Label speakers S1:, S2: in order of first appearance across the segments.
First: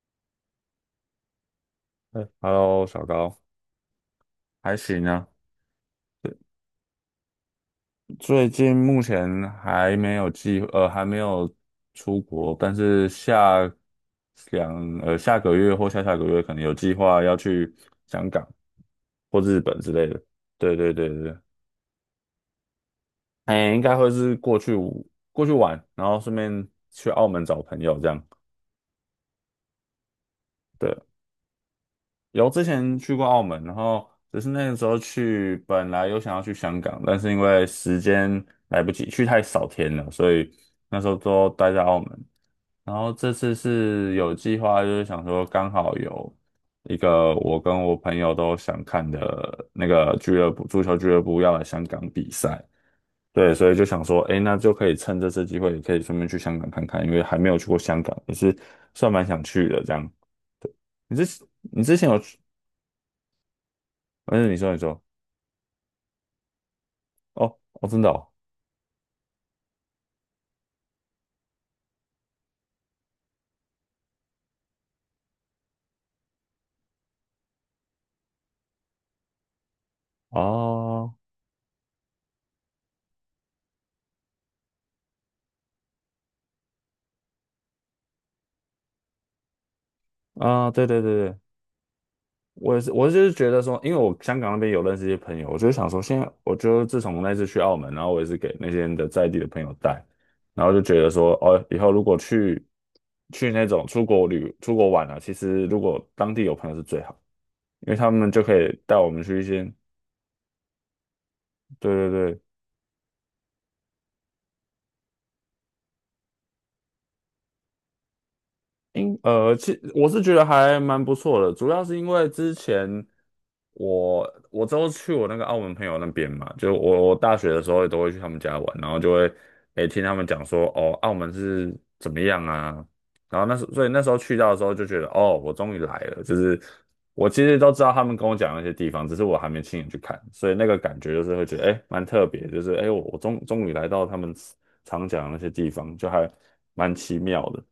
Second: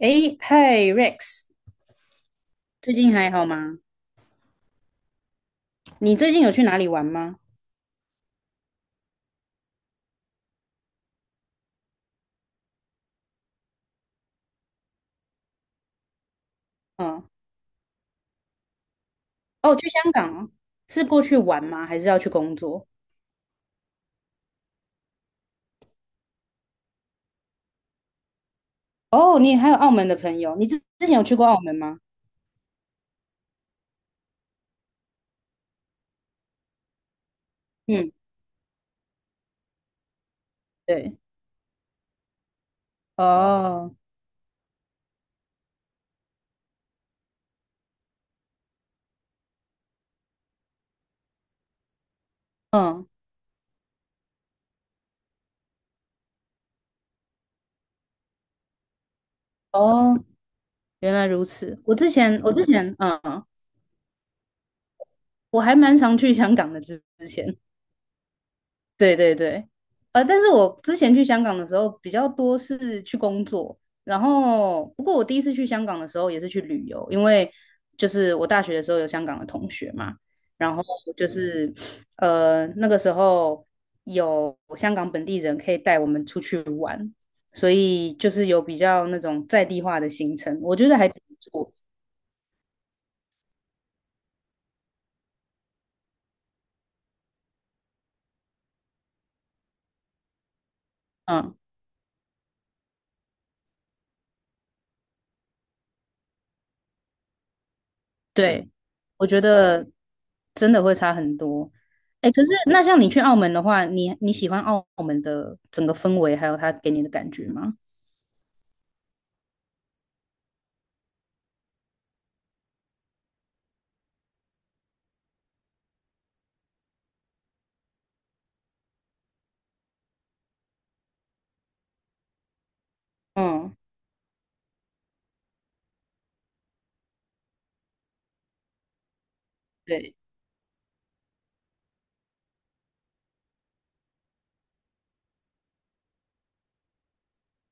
S1: 诶，嗨，Rex，
S2: 嗯，Hello，
S1: 最
S2: 小
S1: 近还
S2: 高，
S1: 好吗？
S2: 还行啊。
S1: 你最近有去哪里玩吗？
S2: 最近目前还没有出国，但是下个月或下下个月可能有计划
S1: 嗯，
S2: 要去香港或日
S1: 哦，
S2: 本
S1: 去
S2: 之
S1: 香
S2: 类的。
S1: 港哦。
S2: 对对
S1: 是
S2: 对
S1: 过
S2: 对，
S1: 去玩吗？还是要去工作？
S2: 哎，应该会是过去玩，然后顺便去澳门找朋友这样。
S1: 哦，你还有澳门的朋友，你之
S2: 对，
S1: 之前有去过澳门吗？
S2: 有之前去过澳门，然后只是那个时候去，本来有想要去香港，但是因为时
S1: 嗯，
S2: 间来不及，去太少天了，所以那时
S1: 对，
S2: 候都待在澳门。然后这次
S1: 哦，
S2: 是有计划，就是想说刚好有一个我跟我朋友都想看的那个俱乐部，足球俱乐部要来香港比赛，
S1: 嗯，
S2: 对，所以就想说，哎，那就可以趁这次机会，也可以顺便去香港看看，因为还没有去过香港，也是算蛮想去的这样。
S1: 哦，原
S2: 你
S1: 来
S2: 之
S1: 如此。
S2: 你
S1: 我
S2: 之
S1: 之
S2: 前有
S1: 前，我之前，嗯，
S2: 嗯，你说，
S1: 我还蛮常去香港的之前。
S2: 哦哦，真的
S1: 对对对，但是我之前去香港的时候比较多是去工作，然后不过我第一次去香港的时候也是去旅游，因为就是我大学的时候有香港的同学嘛，然后
S2: 哦，
S1: 就是那个时候有香港本地人可以带我们出去玩，所以就是有比较那种在地化的行程，
S2: 啊啊，
S1: 我
S2: 对
S1: 觉得
S2: 对
S1: 还
S2: 对
S1: 挺不
S2: 对，
S1: 错。
S2: 我也是，我就是觉得说，因为我香港那边有认识一些朋友，我就想说，现在我就自从那次去澳门，然后我也是给那些人的在地的朋友带，然后就觉得说，
S1: 嗯。
S2: 哦，以后如果去那种出国玩啊，其实如果当地有朋友是最好，因为他们就可
S1: 对，
S2: 以带我们
S1: 我
S2: 去
S1: 觉
S2: 一些，
S1: 得真的会差很多。
S2: 对对
S1: 哎，可是
S2: 对
S1: 那像你去澳门的话，你喜欢澳门的整个氛围，还有他给你的感觉吗？
S2: 我是觉得还蛮不错的，主要是因为之前我之后去我那个澳门朋友那边嘛，就我大学的时候也都会去他们家玩，然后就会听他们讲说哦，澳门是怎么样啊，然后
S1: 嗯，
S2: 所以那时候去到的时候就觉得哦，我终于来了，就是我其实都知道他们跟我讲那些地方，只是我还没亲眼去
S1: 对。
S2: 看，所以那个感觉就是会觉得蛮特别，就是我终于来到他们常讲的那些地方，就还蛮奇妙的。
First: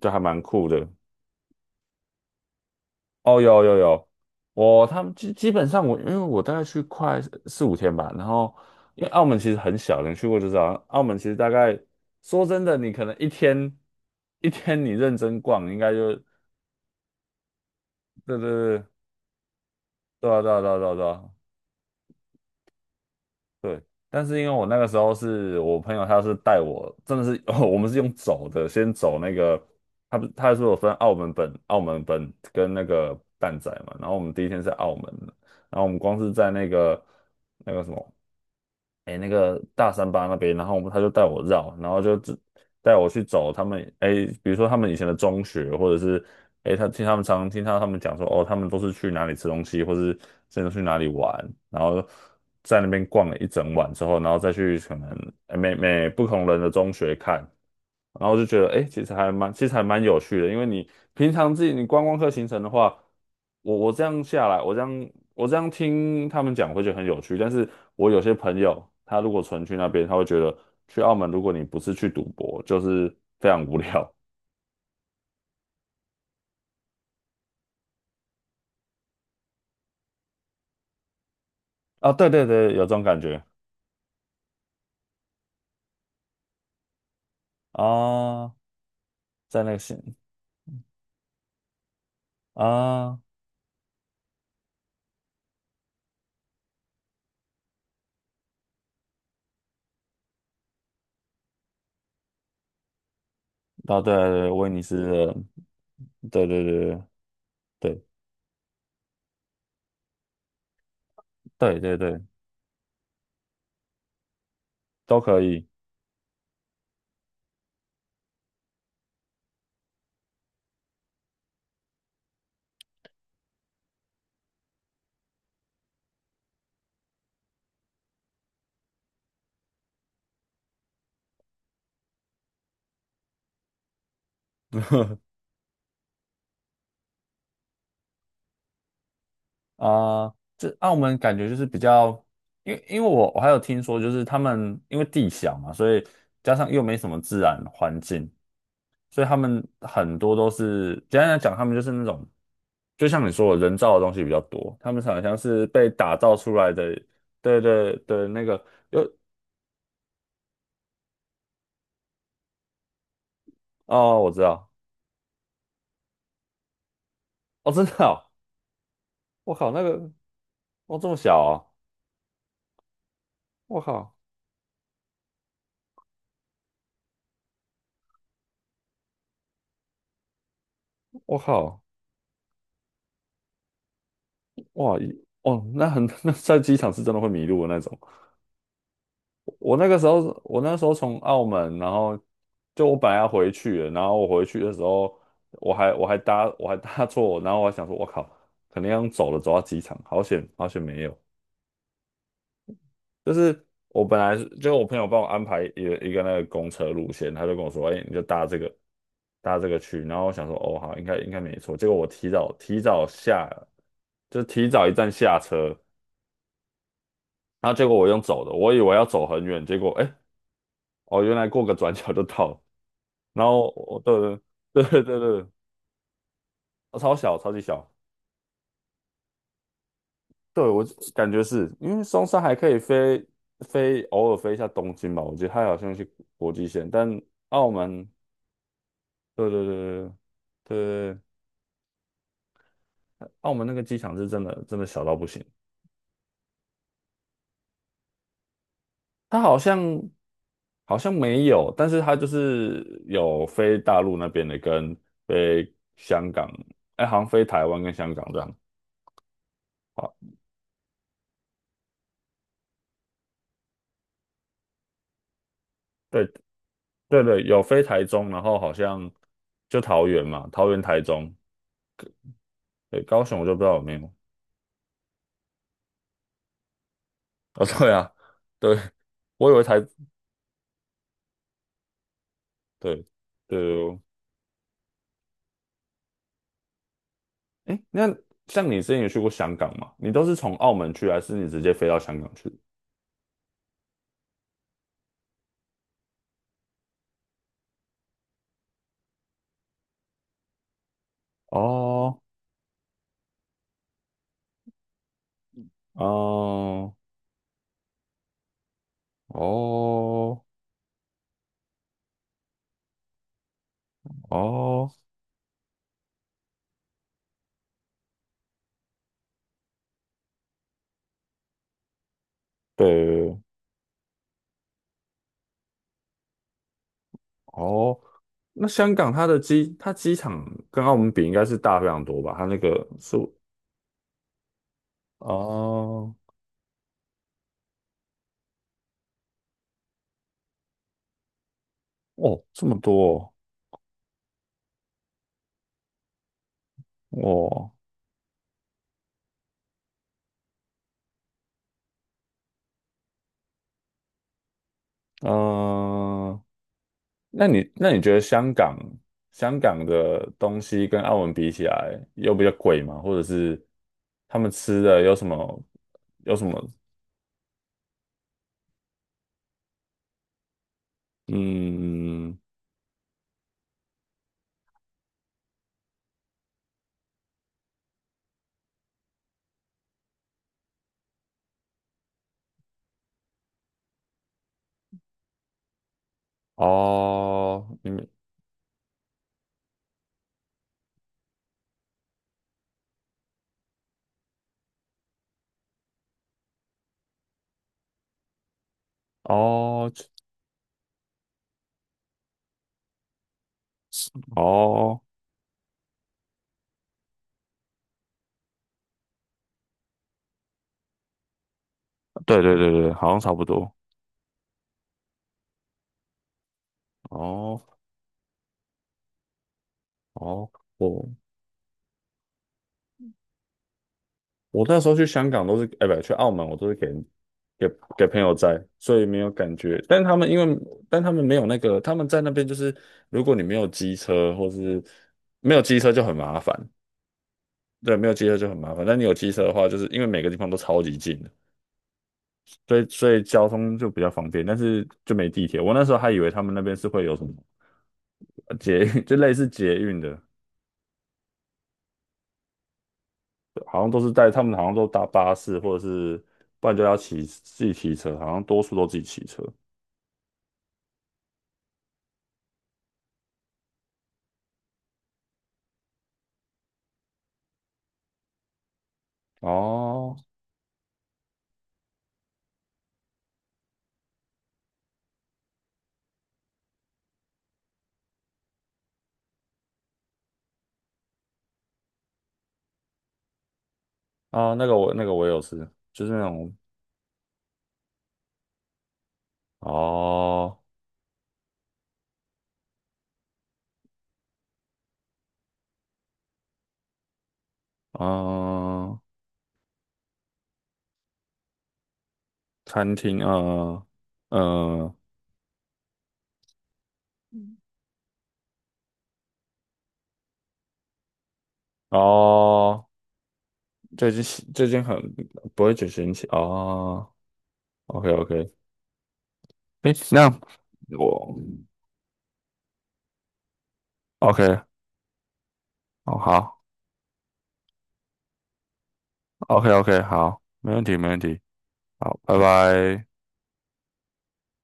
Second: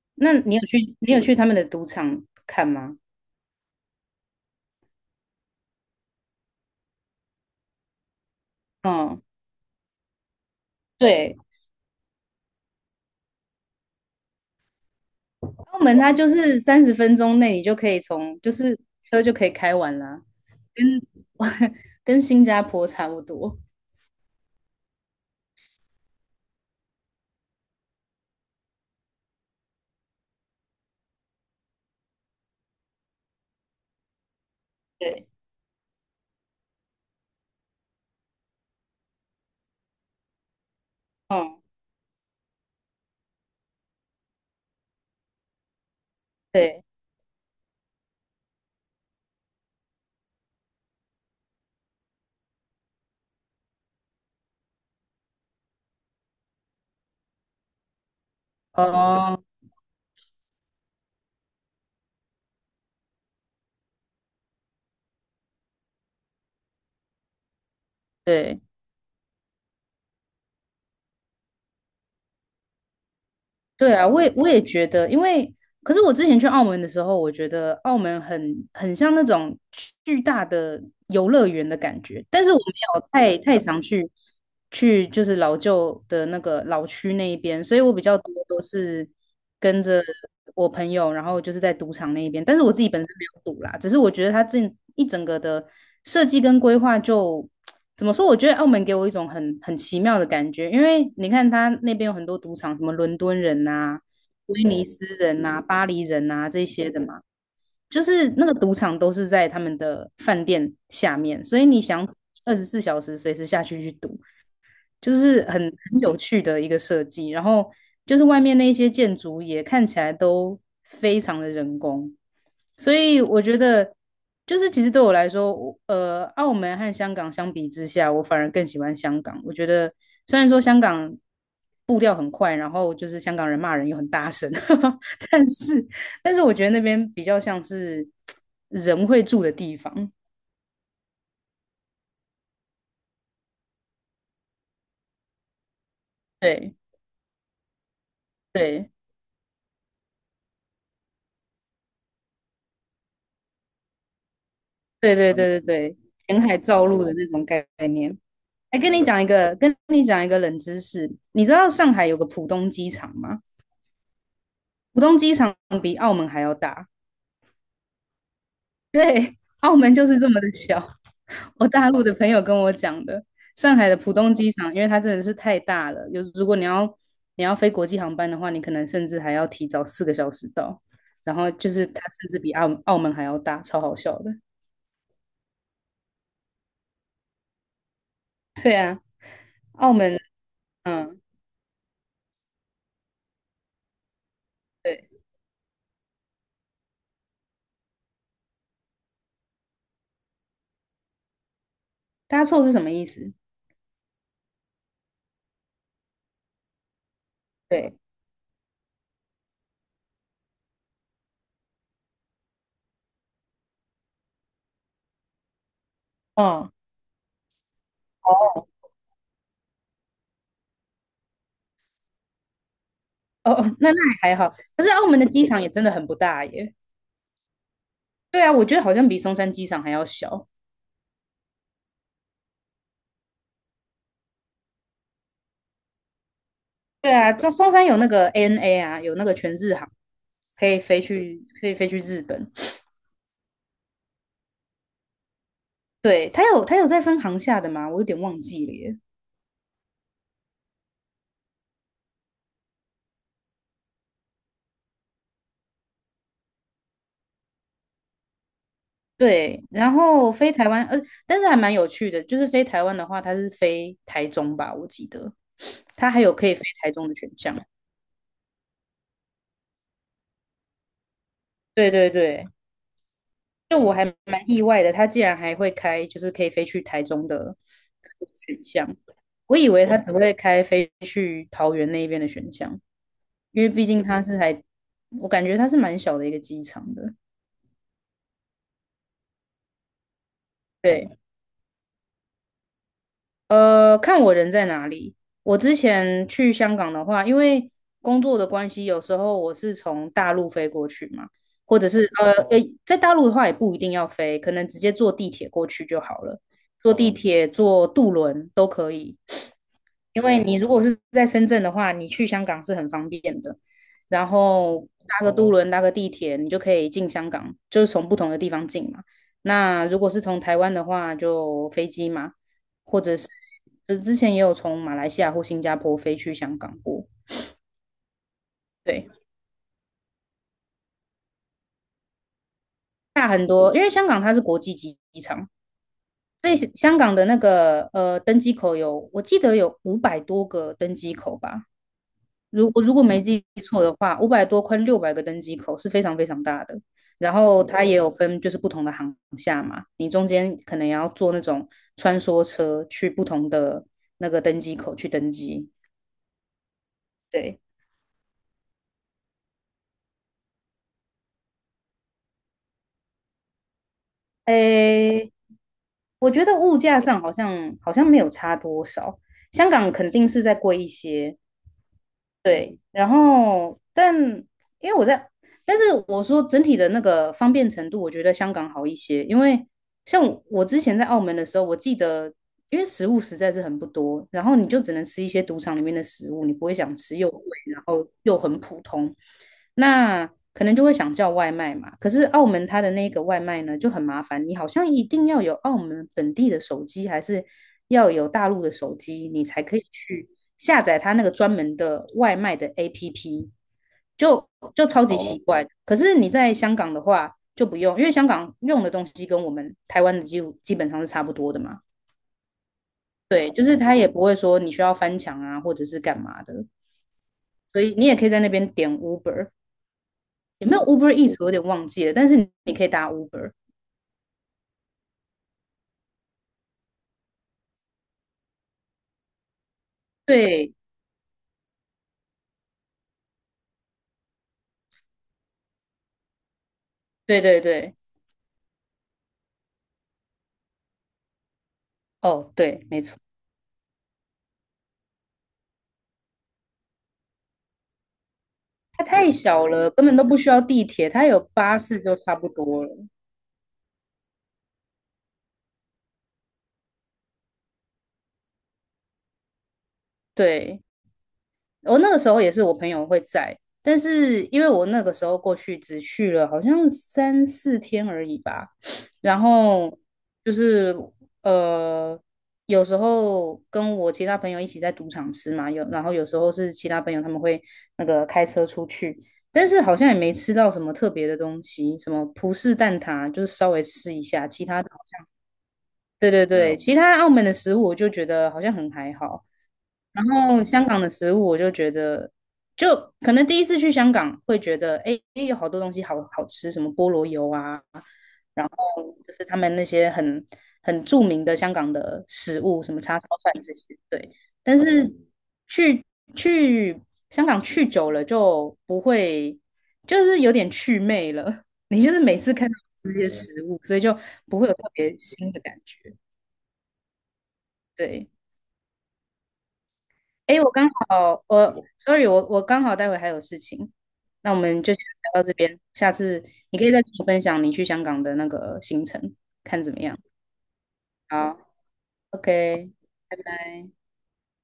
S2: 就还
S1: 那
S2: 蛮
S1: 你有
S2: 酷
S1: 去
S2: 的。
S1: 你有去他们的赌场看吗？
S2: 哦，有有有，他们基本上我因为我大概去快四五天吧，然后因为
S1: 嗯，
S2: 澳门其实很小，你去过就知道，澳门其实
S1: 对，
S2: 大概说真的，你可能一天你认真逛，应
S1: 澳
S2: 该
S1: 门它
S2: 就
S1: 就是30分钟内你就可以
S2: 对对
S1: 从就是
S2: 对
S1: 车就可以开完啦，
S2: 对啊对啊对啊
S1: 跟
S2: 对啊对啊
S1: 跟新加坡差不多。
S2: 对。但是因为我那个时候是我朋友，他是带我，真的是 哦，我们是用走的，先走那个，他不他是有分澳门本跟那个蛋仔嘛，然后我们第一天是澳门，
S1: 对，
S2: 然后我们光是在那个什么，哎，那个大三巴那边，然后我们他就带我
S1: 嗯，
S2: 绕，然后就只带我去走他们，哎，比如说他们以前的中学，或者是哎，
S1: 对，
S2: 他们常听到他们讲说，哦，他们都是去哪里吃东西，或是真的去哪里玩，然后在那边逛了一整晚之后，然后再去可能哎每不同人的中学看。然后就觉得，哎，其实还
S1: 哦，
S2: 蛮，其实还蛮有趣的，因为你平常自己你观光客行程的话。我这样下来，我这样听他们讲会觉得很有趣，但是我有些朋
S1: 对。
S2: 友，他如果纯去那边，他会觉得去澳门，如果你不是去赌博，就是非常无
S1: 对啊，
S2: 聊
S1: 我也觉得，因为可是我之前去澳门的时候，我觉得澳门很像那种巨大的游乐园的感
S2: 啊
S1: 觉，
S2: 对
S1: 但
S2: 对
S1: 是我没
S2: 对，有这种
S1: 有
S2: 感
S1: 太
S2: 觉
S1: 太常去去就是老旧的那个老区那一边，所以我比较多
S2: 啊，
S1: 都是。
S2: 在那个
S1: 跟
S2: 县
S1: 着我朋友，然后就是在赌场那一边，但是
S2: 啊，
S1: 我自己本身
S2: 啊
S1: 没有赌啦，只是我觉得它这一整个的设计跟规划就怎么说？我觉得澳门给我一种很奇妙的感觉，因为你看它那边有很多赌场，什么伦敦人呐、
S2: 对对对，
S1: 威
S2: 威尼
S1: 尼
S2: 斯
S1: 斯
S2: 的，
S1: 人呐、巴黎人
S2: 对
S1: 呐、
S2: 对
S1: 这些的
S2: 对
S1: 嘛，就
S2: 对
S1: 是那个赌场都是在他们的饭店下面，所以
S2: 对
S1: 你
S2: 对
S1: 想
S2: 对对，
S1: 24小时随时下去去赌，就
S2: 都可
S1: 是很
S2: 以。
S1: 很有趣的一个设计。然后就是外面那一些建筑也看起来都非常的人工，所以我觉得就是其实对我来说，我澳门和香港相比之下，我反而更喜欢香港。我觉得虽然说香港步调很快，然后就是香港人骂人又很大声，但是但是我觉得那边比较像是人会住的地方。
S2: 啊、这澳门感觉就是比较，因为我还有听说，就是他们因为地小嘛，所以加上
S1: 对
S2: 又没什么自然环境，
S1: 对
S2: 所以他们很多都是简单来讲，他们就是那种，就像你说的，人造的东西比较多，他们
S1: 对
S2: 好
S1: 对
S2: 像
S1: 对对
S2: 是被
S1: 对，
S2: 打造
S1: 填
S2: 出
S1: 海
S2: 来的，
S1: 造陆的那种
S2: 对
S1: 概
S2: 对
S1: 念。
S2: 对，那个
S1: 哎，跟
S2: 有
S1: 你讲一个，跟你讲一个冷知识，你知道上海有个浦东机场吗？
S2: 哦，我知道，
S1: 浦东机场比澳门还要大，
S2: 哦，真的哦，我靠，
S1: 澳
S2: 那
S1: 门就
S2: 个
S1: 是这么的小。
S2: 哦这么小 哦，
S1: 我大陆的朋友跟我讲的，上
S2: 我
S1: 海的浦
S2: 靠，
S1: 东机场，因为它真的是太大了，如果你要飞国际航班的话，你可能甚至还要提早4个小时到，然
S2: 我
S1: 后就
S2: 靠，
S1: 是它甚至比澳门还要大，超好笑的。
S2: 哇，哦，那很 那在机场是真的会迷路的那种。
S1: 对啊，澳门，
S2: 我那时候从
S1: 嗯，
S2: 澳门，然后就我本来要回去了，然后我回去的时
S1: 对，
S2: 候，我还搭错，然后我还想说，我靠，肯定要走了，走到机场，好险好险没有。
S1: 搭错是什么意
S2: 就
S1: 思？
S2: 是我本来是就我朋友帮我安排一个那个公车路线，他就跟我说，
S1: 对，
S2: 哎、你就搭这个去，然后我想说，哦好，应该没错。结果我提早提早下，就提早一站下车，
S1: 嗯。
S2: 然后结果我用走的，我以为要走很远，结果哎、哦原来过个转角就到了。然
S1: 哦
S2: 后
S1: 哦，那
S2: 我
S1: 还
S2: 对
S1: 好。
S2: 对
S1: 可是
S2: 对对
S1: 澳门的
S2: 对，对
S1: 机场也真的很不大耶。
S2: 超小超级小，
S1: 对啊，我觉得好像比松山机场还要小。
S2: 对我感觉是因为松山还可以飞，偶尔飞一下东京吧，我觉得它好像是国际线，
S1: 对
S2: 但
S1: 啊，松
S2: 澳
S1: 松山有那
S2: 门
S1: 个 ANA 啊，有那个
S2: 对
S1: 全
S2: 对
S1: 日航，
S2: 对
S1: 可
S2: 对
S1: 以飞
S2: 对，
S1: 去，可以飞去日本。
S2: 澳门那个机场是真的真的小到不行，
S1: 对，它有在分航下的吗？我有点忘记了耶。
S2: 它好像没有，但是它就是有飞大陆那边的跟飞香港，哎，好像飞台湾跟香港这样。
S1: 对，然后飞台湾，但是还蛮有趣的，就是飞台湾的话，它是飞台中吧，我记得，它还
S2: 对
S1: 有可以飞台中的
S2: 对
S1: 选
S2: 对，
S1: 项。
S2: 有飞台中，然后好像就桃园嘛，桃园、台中，
S1: 对对对，
S2: 对，高雄我就不知道
S1: 就
S2: 有没
S1: 我还
S2: 有。
S1: 蛮意外的，他竟然还会开，就是可以飞去台中的
S2: 哦，对啊，
S1: 选
S2: 对，
S1: 项。
S2: 我以
S1: 我
S2: 为
S1: 以
S2: 台，
S1: 为他只会开飞去桃园那边的选项，
S2: 对
S1: 因为毕
S2: 对，
S1: 竟他是还，我感觉他是蛮小的一个机场的。
S2: 哎，那像你之前有去过香港吗？你都是从澳门去，
S1: 对，
S2: 还是你直接飞到香港去？
S1: 看我人在哪里。我之前去香港的话，因为工作的关系，有时候我是从大陆飞过去嘛，或者是
S2: 哦，
S1: 诶，在大陆的话也不一定要飞，可能直接坐地铁过去就好了。坐
S2: 哦，
S1: 地铁、坐渡轮都可以。因
S2: 哦，
S1: 为你如果是在深圳的话，你去香港是很方便的，然后
S2: 哦，
S1: 搭个渡轮、搭个地铁，你就可以进香港，就是从不同的地方进嘛。那如果是从台湾的话，就飞机嘛。
S2: 对，
S1: 就之前也有从马来西亚或新加坡飞去香港过，
S2: 哦，那香
S1: 对，
S2: 港它机场跟澳门比应该是大非常多吧？它那个是，
S1: 大很多，因为香港它是国际机场，
S2: 哦，
S1: 所以香港的那个登机口有，我记得有500多个登机口吧，
S2: 哦，这
S1: 如
S2: 么
S1: 我
S2: 多
S1: 如果没
S2: 哦
S1: 记错的话，500多快600个登机口是非常非常大的。然后
S2: 我，
S1: 它也有分就是不同的航厦嘛，你中间可能也要坐那种穿梭车去不同的那个登机口去登机。
S2: 嗯，那
S1: 对，
S2: 你那你觉得香港的东西跟澳门比起来，又比较贵吗？或者是他们吃的有什
S1: 诶，
S2: 么
S1: 我
S2: 有什
S1: 觉得
S2: 么？
S1: 物价上好像没有差多少，香港肯定是在贵一些，
S2: 嗯，
S1: 对，然后但因为我在，但是我说整体的那个方便程度，我觉得香港好一些。因为像我之前在澳门的时候，我记得因为食物实在是很不多，然后你就只能吃一些赌场里面的食物，你不会想吃又贵，
S2: 哦，
S1: 然
S2: 你
S1: 后
S2: 们
S1: 又很普通。那可能就会想叫外卖嘛。可是澳门它的那个外卖呢就很麻烦，你好像一定要有澳门本地的手机，还是要有大陆的手机，你才可以
S2: 哦
S1: 去下载它那个专门的外卖的 APP，就就
S2: 哦，
S1: 超级奇怪的。可是你在香港的话就不用，因为香港用的东西跟我们台湾的基本上是差不多的嘛。
S2: 对对对对，好像差不
S1: 对，就
S2: 多。
S1: 是它也不会说你需要翻墙啊，或者是干嘛的，
S2: 哦
S1: 所以你也可以在那边点 Uber。
S2: 哦，
S1: 也没有
S2: 哦。
S1: Uber e a s 我有点忘记了，但是你可以打 Uber。
S2: 我那时候去香港都是，哎，不，去澳门我都是给给朋友摘，所以没有感觉。
S1: 对，
S2: 但他们没有那个，他们在那边就是，如果你没有机车，或是没有机车就很麻烦。
S1: 对对对，
S2: 对，没有机车就很麻烦。但你有机车的话，就是因为每个地方都超级近的，
S1: 哦，
S2: 所以
S1: 对，没
S2: 所
S1: 错，
S2: 以交通就比较方便，但是就没地铁。我那时候还以为他们那边是会有什么捷
S1: 它
S2: 运，就类
S1: 太
S2: 似
S1: 小
S2: 捷
S1: 了，
S2: 运
S1: 根本
S2: 的，
S1: 都不需要地铁，它有巴士就差不多了。
S2: 好像都是带他们好像都搭巴士，或者是不然就要自己骑车，好像多数都自己骑车。
S1: 对，我那个时候也是我朋友会在，但是因为我那个时候过去只去了好像三四天而已吧，然后
S2: 哦，
S1: 就是呃，有时候跟我其他朋友一起在赌场吃嘛，然后有时候是其他朋友他们会那个开车出去，但是好像也没吃到什么特别的东西，什么葡式蛋挞就是稍微吃一下，
S2: 啊，
S1: 其
S2: 那个
S1: 他的
S2: 我那个我有吃，就是那
S1: 对对
S2: 种
S1: 对，其他澳门的食物我就觉得好像很还好。然
S2: 哦，
S1: 后香港的食物，我就觉得，就可能第一次去香港会觉得，哎，诶有好多东西好好吃，什么菠萝油啊，然后
S2: 嗯、
S1: 就是他们那些很著名的香港的食物，什
S2: 餐
S1: 么
S2: 厅，
S1: 叉烧饭这
S2: 嗯、
S1: 些，对。但
S2: 嗯、
S1: 是去去香港去久了就不会，就是有点祛魅了。你就是每次看到
S2: 哦，
S1: 这些食物，所以
S2: 最
S1: 就
S2: 近
S1: 不会
S2: 最
S1: 有
S2: 近
S1: 特
S2: 很
S1: 别新的
S2: 不
S1: 感
S2: 会举
S1: 觉，
S2: 行起哦，OK
S1: 对。
S2: OK，诶，那
S1: 哎，我刚
S2: 我
S1: 好，我 sorry，我刚好待会还有事情，那我
S2: OK，
S1: 们就先聊到这边，下
S2: 哦
S1: 次
S2: 好
S1: 你可以再跟我分享你去香港的那个行程，
S2: ，OK
S1: 看怎么
S2: OK，
S1: 样。
S2: 好，没问题没问题，
S1: 好
S2: 好，拜
S1: ，OK，
S2: 拜。
S1: 拜拜。